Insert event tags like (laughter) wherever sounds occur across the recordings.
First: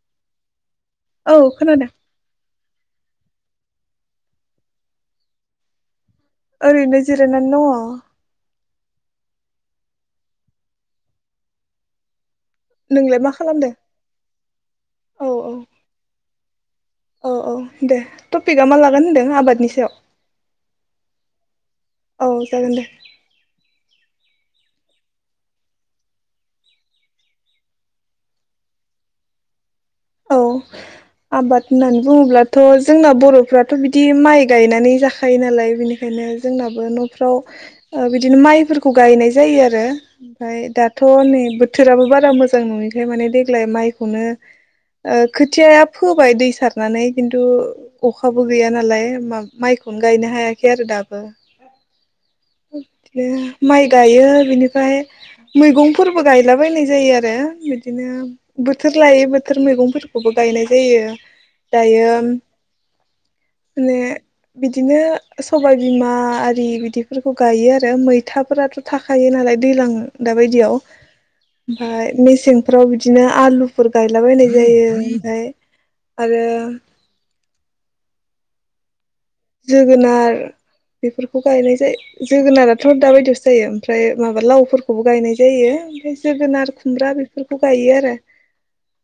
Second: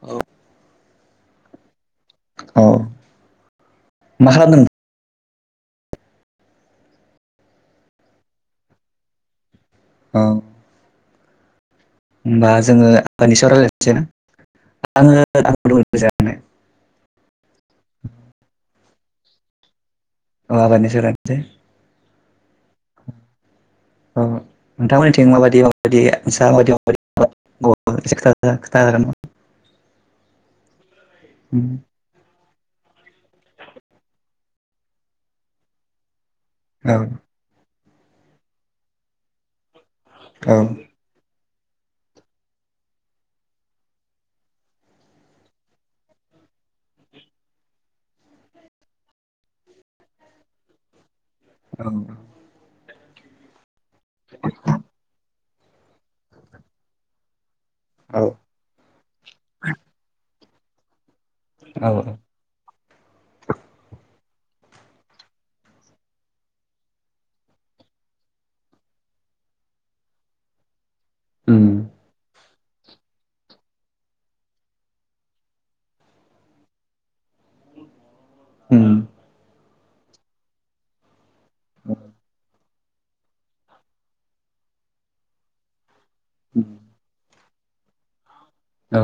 औ औ खोनादों औ मा खालामदों ओरैनो जिरायनानै दङ औ होमबा जोङो (unintelligible) नोंलाय मा सायाव खालामदों रायलायसैना औ आङो औ आंबो (unintelligible) औ औ दे टपिकआ मा लागोन होनदों आबादनि सायाव अ आबादनि सायाव (unintelligible) औ जागोन दे औ नोंथांमोननिथिं माबायदि माबायदि (unintelligible) औ आबाद होननानै बुङोब्ला थ' जोंना बर'फ्राथ' बिदि माइ गायनानै जाखायो नालाय बिनिखायनो जोंनाबो औ न'फ्राव बिदिनो माइफोरखौ गायनाय जायो आरो औ ओमफ्राय दाथ' नै बो बोथोराबो बारा मोजां नङयिखाय माने देग्लाय माइखौनो खोथियाया फोबाय दै सारनानै खिन्थु अखाबो गैया नालाय माइखौनो गायनो हायाखै आरो दाबो औ औ (unintelligible) माइ गायो बिनिफ्राय मैगंफोरबो गायलाबायनाय जायो आरो। बिदिनो औ बोथोर लायै बोथोर मैगं बो गायनाय जायो। औ औ दायो माने बिदिनो सबायबिमा आरि बिदिफोरखौ गायो आरो मैथाफोराथ' थाखायो नालाय दैलां दाबायदियाव। उम ओमफ्राय मेसें फ्राव बिदिनो आलुफोर गायलाबायनाय जायो ओमफाय आरो उम। जोगोनार बेफोरखौ गायनाय जायो जोगोनाराथ' दाबायदियावसो जायो ओमफ्राय माबा लावफोरखौबो गायनाय जायो ओमफ्राय जोगोनार खुमब्रा बे फोरखौ गायो आरो। औ।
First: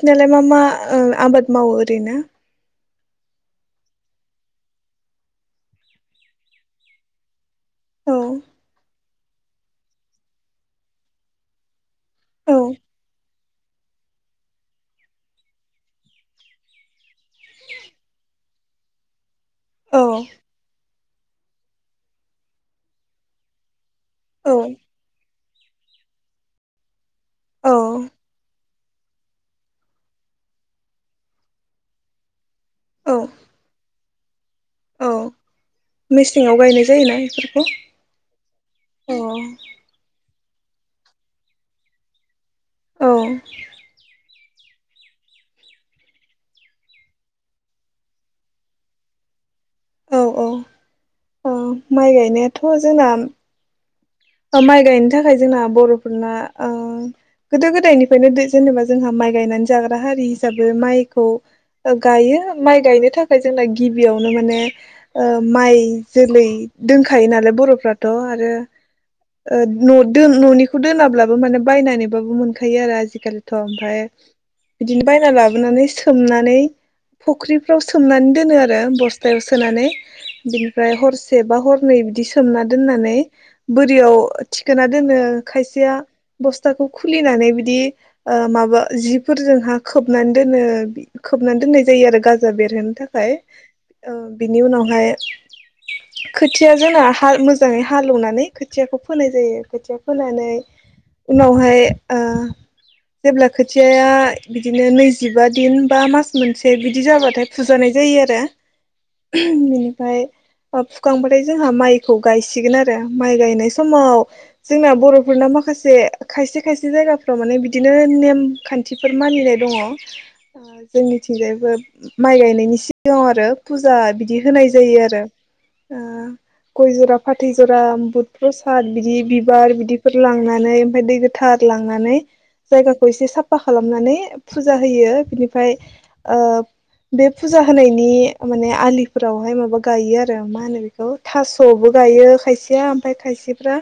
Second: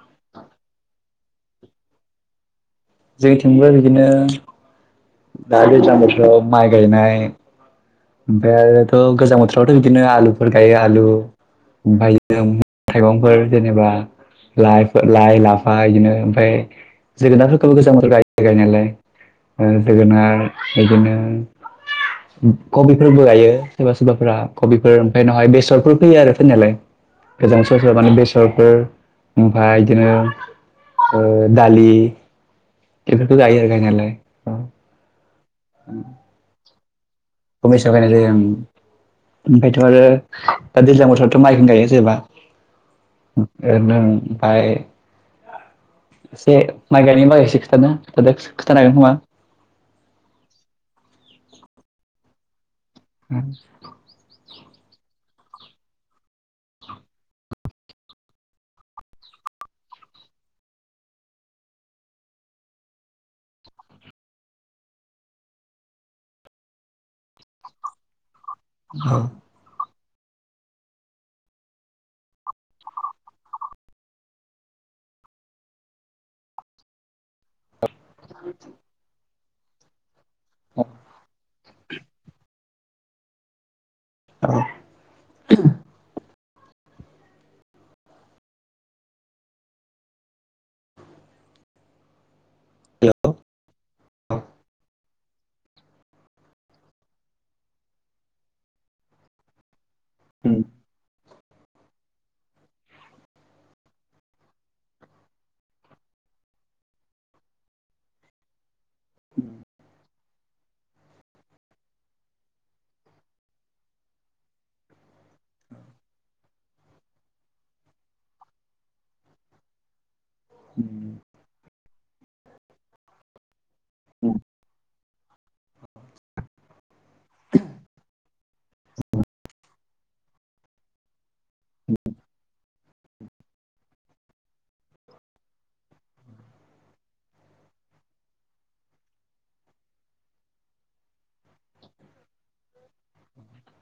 सिनालाय मा मा ओ आबाद मावो ओरैनो? जोंनिथिंबो बिदिनो दा दैज्लां बोथोराव माइ गायनाय औ ओमफ्राय आरोथ' गोजां बोथोरावथ' बिदिनो आलुफोर गायो आलु ओमफाय (unintelligible) मैगं औ थाइगंफोर। जेनेबा लाइफो लाइ, लाफा इदिनो ओमफाय जोगोनारफोरखौबो गोजां बोथोराव गायो गायनायालाय। ओ औ जोगोनार बिदिनो (unintelligible) कबिफोरबो गायो। सोरबा सोरबाफोरा औ कबिफोर ओमफाय उनावहाय बेस सरफोर फोयो आरो फोनायालाय। गोजां सोरबा सोरबा माने औ बेसरफोर। ओमफाय इदिनो ओ दालि औ बेफोरखो गायो आरो गायनायालाय औ। औ। मेसेंआव गायनाय जायोना बेफोरखौ खमायसा बायनाय जायो ओं अ ओमफायथ' आरो दा दैज्लां बोथोरावथ' माइखोनो गायो जेबा औ ओ नों आइ एसे माइ गायनायनि बागै एसे खिथादों खिथादो, खोथानो हागोन खोमा? औ औ अह माइ गायनायाथ' थ' जोंना माइ गायनो थाखाय जोंना बर'फोरना ओ गोदो गोदायनिफ्रायनो दै जेनेबा जोंहा माइ गायनानै जाग्रा हारि हिसाबै माइखौ गायो माइ गायनो थाखाय जोंना गिबियावनो माने ओ माइ जोलै दोनखायो नालाय बर'फ्राथ' आर (unintelligible) ओ न'दों-न'निखौ दोनाब्लाबो माने बायनानैबाबो मोनखायो आरो आजिखालिथ' ओमफ्राय बिदिनो बायना लाबोनानै सोमनानै फुख्रिफ्राव सोमनानै दोनो आरो बस टायाव सोनानै बिनिफ्राय हरसे बा हरनै बिदि सोमना दोननानै (unintelligible) रियाव थिखोना दोनो खायसेया बस्थाखौ खुलिनानै बिदि ओ माबा जिफोरजोंहा खोबनानै दोनो खोबनानै दोननाय जायो आरो गाजा बेरहोनो थाखाय अ बिनि उनावहाय खोथिया जोंना हाल मोजाङै हालेवनानै खोथियाखौ फोनाय जायो खोथिया फोनानै उनावहाय ओ जेब्ला खोथियाया बिदिनो नैजिबा दिन बा मास मोनसे बिदि जाबाथाय फुजानाय जायो आरो। (unintelligible) फाय अ फुखांबाथाय जोंहा माइखौ गायसिगोन आरो। माइ गायनाय समाव जोंना बर'फोरना माखासे खायसे खायसे जायगाफ्राव माने बिदिनो नेम खान्थिफोर मानिनाय दङ। जोंनिथिंजायबो। माइ गायनायनि सिगां (inaudible) आरो। फुजा बिदि होनाय जायो आरो। ओ गय जरा फाथै ज रा बुध प्रसाद बिदि बिबार बिदिफोर लांनानै ओमफ्राय दै गो थार लांनानै जायगा खौ इसे साफा खालामनानै फुजा होयो बिनिफाय ओ बे फुजा होनायनि माने आलिफोरावहाय माबा गायो आरो माहोनो बेखौ थास'बो गायो खाय सेया ओमफाय खायसेफ्रा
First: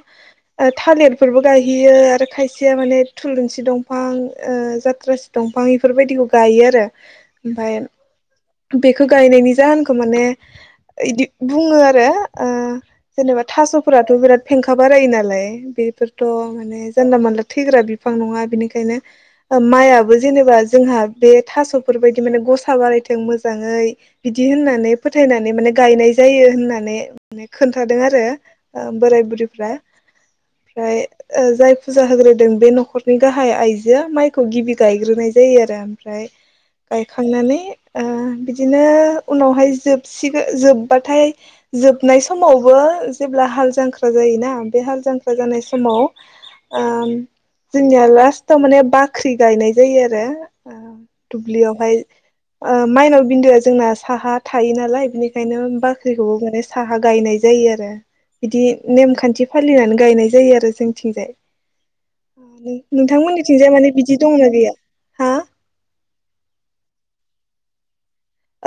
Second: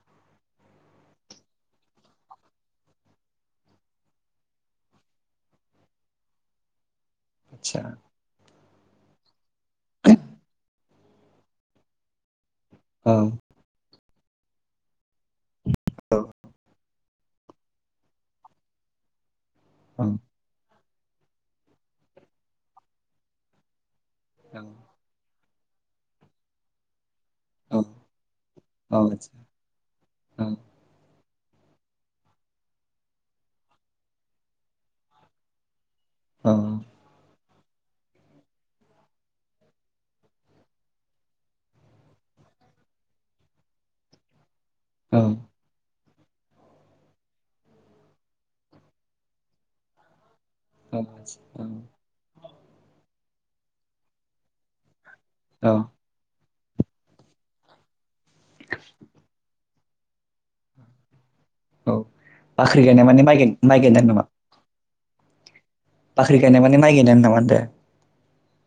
ओ थालिरफोरबो गायहैयो। खायसेया माने थुलुसि दंफां ओ जाथ्रासि दंफां इफोरबायदिखौ गायो आरो। ओमफाय बे गायनायनि जाहोनखौ माने इदि बुङो आरो। ओ जेनेबा थासफोराथ बिराद फेंखा बारायो नालाय। बेफोरथ माने जानला मोनला थैग्रा बिफां नङा बेनिखायनो माइआबो बाख्रि जेनेबा जोंहा बे थासफोरबायदि माने गसा बारायथों मोजाङै। बिदि होननानै फोथायनानै माने गायनाय जायो होननानै माने खोन्थादों आरो। ओ बोराय बुरैफ्रा ओमफ्राय ओ जाय फुजा होग्रोदों बे नखरनि गाहाय आइजोआ माइखौ गिबि गायग्रोनाय जायो आरो ओमफ्राय गायखांनानै ओ बिदिनो उनावहाय जोबसिगो जोबबाथाय जोबनाय समावबो जेब्ला हाल जांख्रा जायोना बे हाल जांख्रा जानाय समाव ओ जोंनिया लास्टाव माने बाख्रि गायनाय जायो आरो ओ दुब्लिआवहाय ओ माइनाव बिन्दोआ जोंना साहा थायो नालाय बिनि खायनो बाख्रिखौबो माने साहा गायनाय जायो आरो। बिदि नेम खान्थि फालिनानै गायनाय जायो आरो जोंनिथिंजाय। गायनाय माने माइ गाय नोंथांमोननिथिंजाय माइ माने गायनाय बिदि नामा दंना गैया हा बाख्रि गायनाय माने माइ गायनायानो नामा होनदो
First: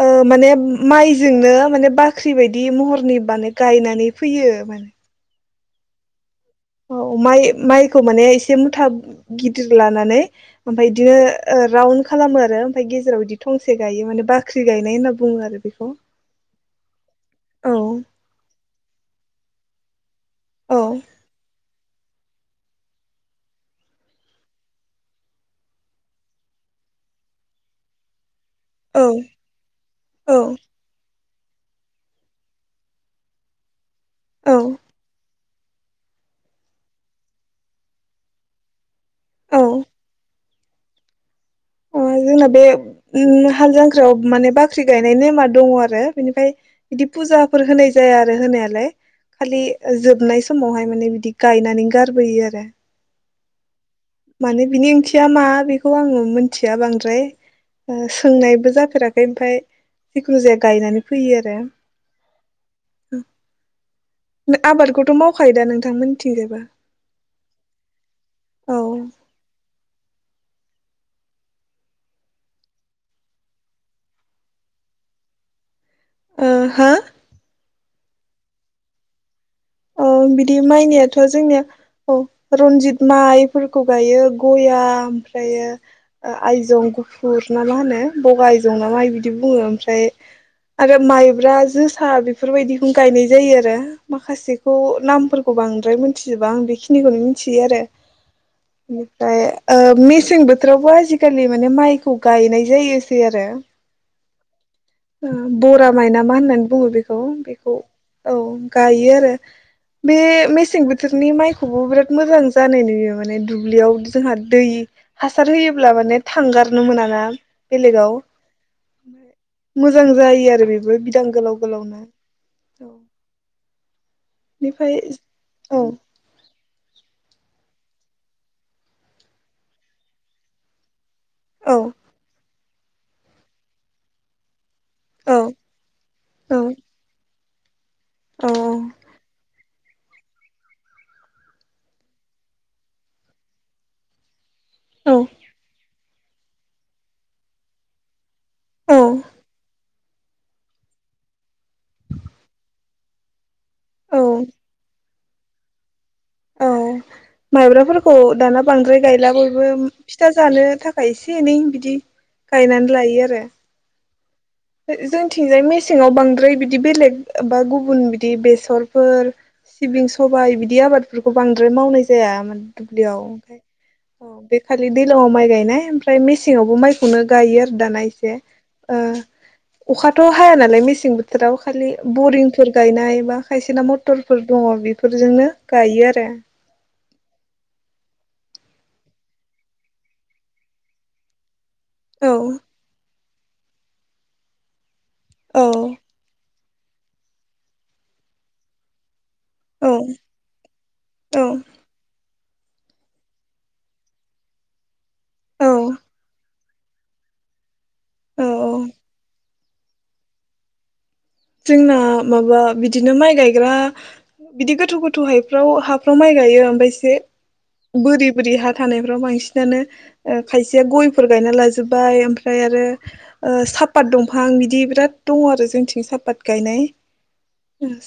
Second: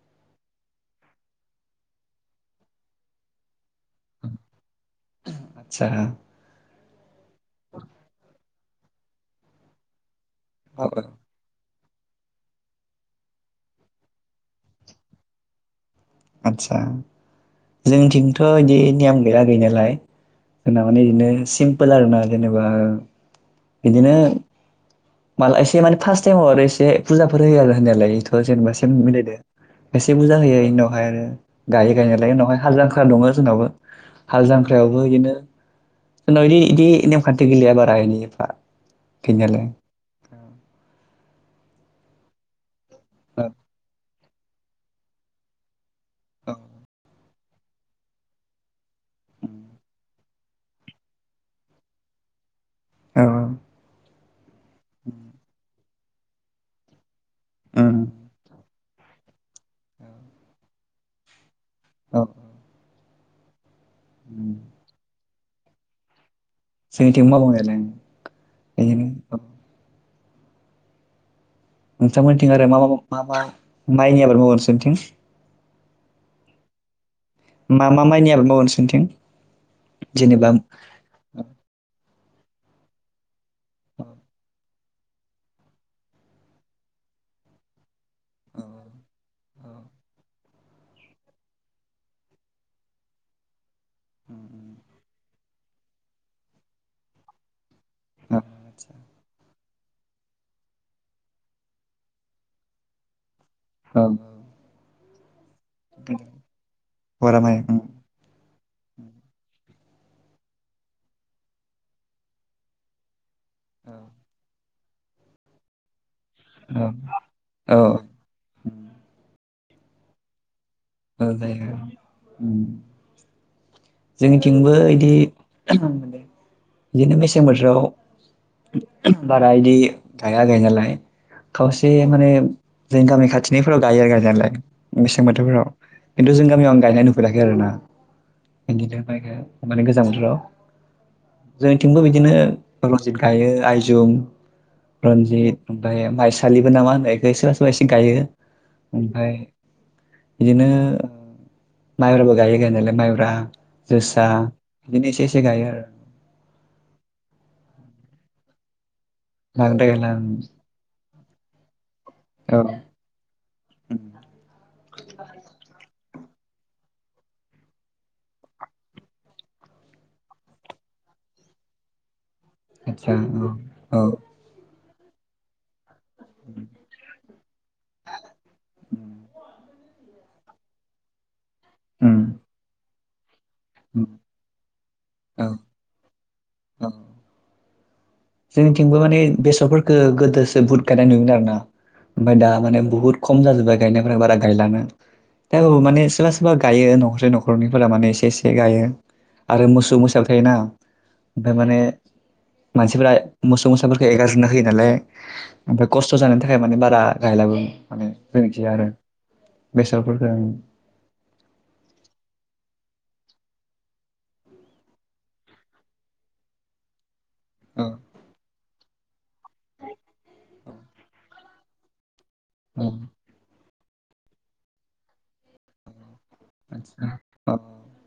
ओ माने माइजोंनो माने बाख्रि बायदि महरनि माने गायनानै फैयो माने आतसा औ अ माइ-माइखौ माने एसे मुथा गिदिर लानानै ओमफाय औ बिदिनो ओ राउन्ड खालामो आरो ओमफ्राय गेजेराव बिदि थंसे गायो माने बाख्रि गायनाय होनना बुङो आरो बेखौ आतसा औ जोंथिंथ बिदि नियम गैया गैनायालाय औ जोंना माने बिदिनो सिम्पोल आरो ना जेनेबा बिदिनो मा एसे माने फार्स्ट टाइमाव आरो एसे फुजाफोर होयो आरो होनायालाय जेनेबा सेम औ मिलायदो एसे औ बुरजा होयो इनि उनाव आरो गायो गायनायालाय उनावहाय हाल जांख्रा दङ जोंनावबो हाल औ जांख‌रायावबो इदिनो जोंनाव इदि-इदि नेम खानथि गैलाया बारा इदि एफा औ गैयालाय अ जोंना बे औ अम हाल जांख्रायाव माने बाख्रि गायनाय नेमा दंङ आरो बिनिफ्राय औ बिदि फुजा फोर होनाय जाया आरो होनायालाय खालि जोबनायस समावहाय माने बिदि गायनानै गारबोयो आरो औ औ माने बिनि ओंथिया मा बिब खौ आङो मिथिया बांद्राय उम ओ सोंनायबो जा फेराखै ओमफ्राय जिखुनु जाया गायनानै फैयो आरो। औ (inaudible) (unintelligible) आबादखौथ' माव खायोदा नोंथांमोन जोंनिथिंबो मावो (unintelligible) नायालाय औ बेनो (unintelligible) नोंथांमोनथिं आरो मा मा मा मा माइनि आबाद मावो नोंसोरनिथिं? ओ हो? मा मा माइनि आबाद मावो नोंसोनिथिं? औ बिदि माइनियाथ' जोंनिया औ रनजित माइ फोरखौ गायो गया ओमफ्रायो ओ आइजं गुफुर ना मा होनो बगा आयजं ना माइ बिदि बु बुङो ओमफ्राय आरो माइब्रा जोसा बेफोरबायदिखौ गायनाय जायो आरो। माखासे नामफोरखौ बांद्राय मिथिजोबा आं बेखिनिखौनो मिथियो आरो बेनिफ्राय ओ मेसें बोथोरावबो आजिखालि माने माइखौ गायनाय जायोसै आरो ओं ओ बरा माय नामा होननानै बुङो बेखौ बरा माइ बेखौ औ औ गायो आरो बे मेसें बोथोरनि माइखौबो बिराद मोजां जानाय नुयो माने दुब्लियाव जोंहा दै हासार होयोब्ला माने थांगारनो मोनाना औ बेलेगाव मोजां जायो आरो बे बे बिदां औ गोलाव जायो गोलावनो औ। थिंबो बेनिफ्राय इदिे औ बिदिनो मेसें बोथोराव बारा इदि गाया गायनायालाय। औ खावसे माने जों गामि खाथिनिफोराव गायो आरो गायनायालाय। मेसें औ बोथोरफोराव। खिन्थु जों औ गामियाव आं गायनाय नुफेराखै खै आरो ना। (unintelligible) औ माने गोजां बोथोराव। जोंनिथिंबो बिदिनो रनजित गायो आइजुम औ रनजित ओमफ्राय माइसालिबो नामा होननाय बेखौ सोरबा सोरबा एसे गायो। औ ओमफाय इदिनो माइब्राबो गायो गायनायालाय माइब्रा जोसा औ बिदिनो एसे एसे एसे गायो आरो। औ माइब्राफोरखौ दाना बांद्राय गायला बयबो बांद्राय गायला फिथा जानो थाख खाय एसे एनै बिदि गायनानै लायो आरो। औ ओ जोंथिंजाय मेस सेङाव बांद्राय बिदि बेलेग बा गुबुन बिदि बेसरफोर सिबिं सबाय बिदि आबादफोरखौ बांद्राय मावनाय जाया मा आतसा दुब्लियाव ओमफ्राय औ औ अ बे खालि दैलांआव माइ गायनाय ओम फ्राय उम मेसेङावबो माइखौनो गायो आरो दाना एसे। ओ अखाथ' हाया नालाय मेसें बो थोराव खालि उम बरिंफोर गायनाय बा खायसेना मथरफोर दङ' औ बेफोरजोंनो गायो आरो। औ जोंनिथिंबो माने बेसरफोरखौ गोदोसो बुद गायनाय नुयोमोन आरो ना। औ ओमफाय दा माने बुहुत खम जाजोब्बाय गायनायफ्रा बारा गायलाना। दा औ माने सोबा सोबा गा गायो न'खरसे न'खरनैफोरा माने एसे एसे गायो। आरो मोसौ औ मोसाबो थायोना औ ओमफाय माने मानसिफ्रा मोसौ मोसाफोरखौ एगारजोबना होयो नालाय ओमफ्राय औ खस्थ' जानो था थाखाय माने बारा गायलाबो माने जोंथि आरो औ बेसरफोरखो जोंना माबा बिदिनो माइ गायग्रा बिदि गोथौ गोथौ हायफ्राव हाफ्राव माइ गायो ओमफाय एसे औ बोरि बोरि हा थानायफ्राव बांसिनानो खायसेया गयफोर गायना लाजोबबाय ओम फाय आरो औ साफ पात दंफां बिदि बिराद दङ आरो जोंथिं साप गायनाय आतसा औ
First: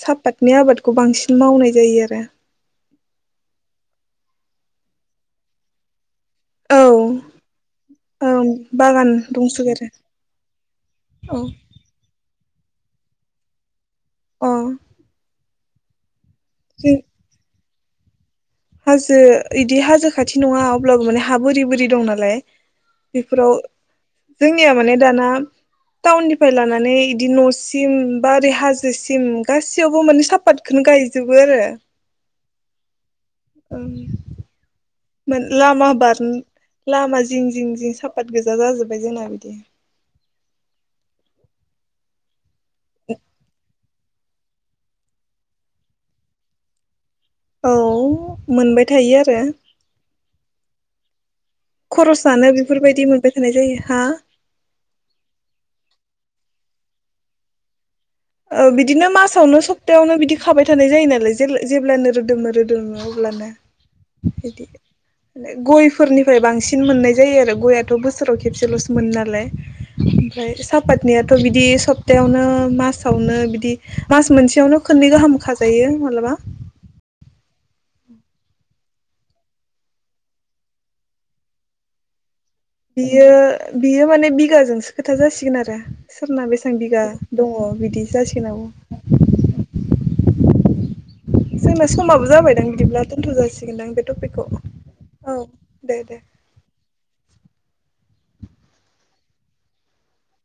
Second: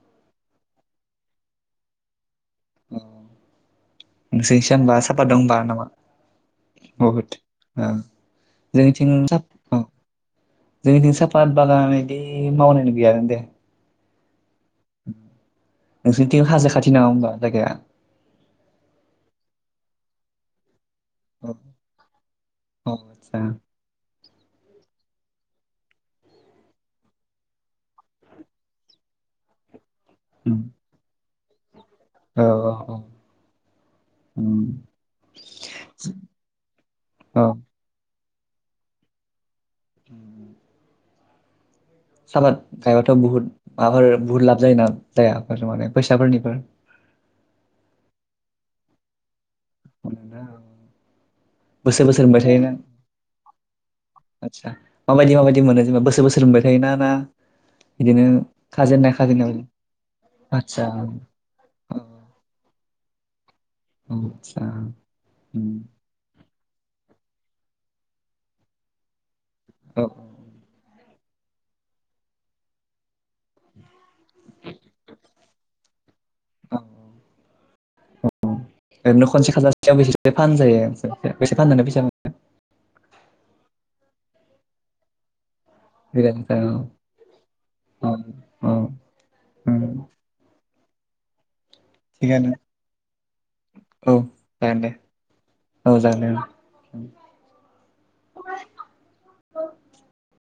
सापात नि आबादखौ बांसिन मावनाय जायो आरो (unintelligible) सापाट दं होमबा नामा? औ बहुद औ जोंनिथिं बागान दंसोगारो जोंनिथिं औ साफात बागान इदि मावनायनो गैयानो दे अ (inaudible) नोंसोरथि हाजो जों खाथि नामा होमबा जायगाया? हाजो बिदि हाजो खाथि नङा अब्लाबो माने हा औ बोरै बोरि दं नालाय औ आदसा बेफोराव जोंनिया माने दाना टाउननिफ्राय लानानै बिदि न'सिम बा ओरै हाजोसिम गास सियावबो माने उम सापातखौनो गायो। जोबो आरो औ औ औ ओ उम मोन लामा बार लामा औ जिं जिं जिं साफाद गोजा जाजोब्बाय जोंना बिदि (inaudible) सालाद गायबाथ' बहुत माबार बुहुत लाब जायो ना जायाफोर माने फैसाफोरनिफोर औ मोनबाय थायो आरो (inaudible) बोसोर बोसोर मोनबाय खरसानो थायोना बेफोरबायदि मोनबाय थानाय जायो हा आदसा माबायदि माबायदि मोनो जेनेबा बोसोर बोसोर (unintelligible) ओ बिदिनो खाजेननाय खाजेननाय मासावनो सप्तायावनो बिदि खाबाय आदसा थानाय जायो नालाय जेला औ जेब्लानो रोदोमो रोदोमो लोङो अब्लानो औ आदसा बिदि उम गयफोरनिफ्राय बांसिन सिन मोननाय जायो आरो गयाथ' बोसोराव खेबसेल'सो मोनो नालाय। औ ओमफ्राय सापात नियाथ' बिदि सप्तायावनो मास सावनो बिदि मास मोनसेयावनो खोननै गाहाम खाजायो मालाबा। औ औ ओरैनो खनसे खाजासेयाव बेसेसो फानजायो बेसे फाननानै फैसा मोनो? बियो बियो माने बिगाजोंसो खोथा जासि यचयचढसासे क्षगोन आरो। ना मोनो बेसेबां बिघा दङ' बिदि जासिगोन आ। औ औ (inaudible) जोंना समाबो थिगानो जाबायदां बिदिब्ला दोनथ' जासिगोनदां बे औ टपिकखौ जागोन दे औ औ दे दे। जागोन (unintelligible)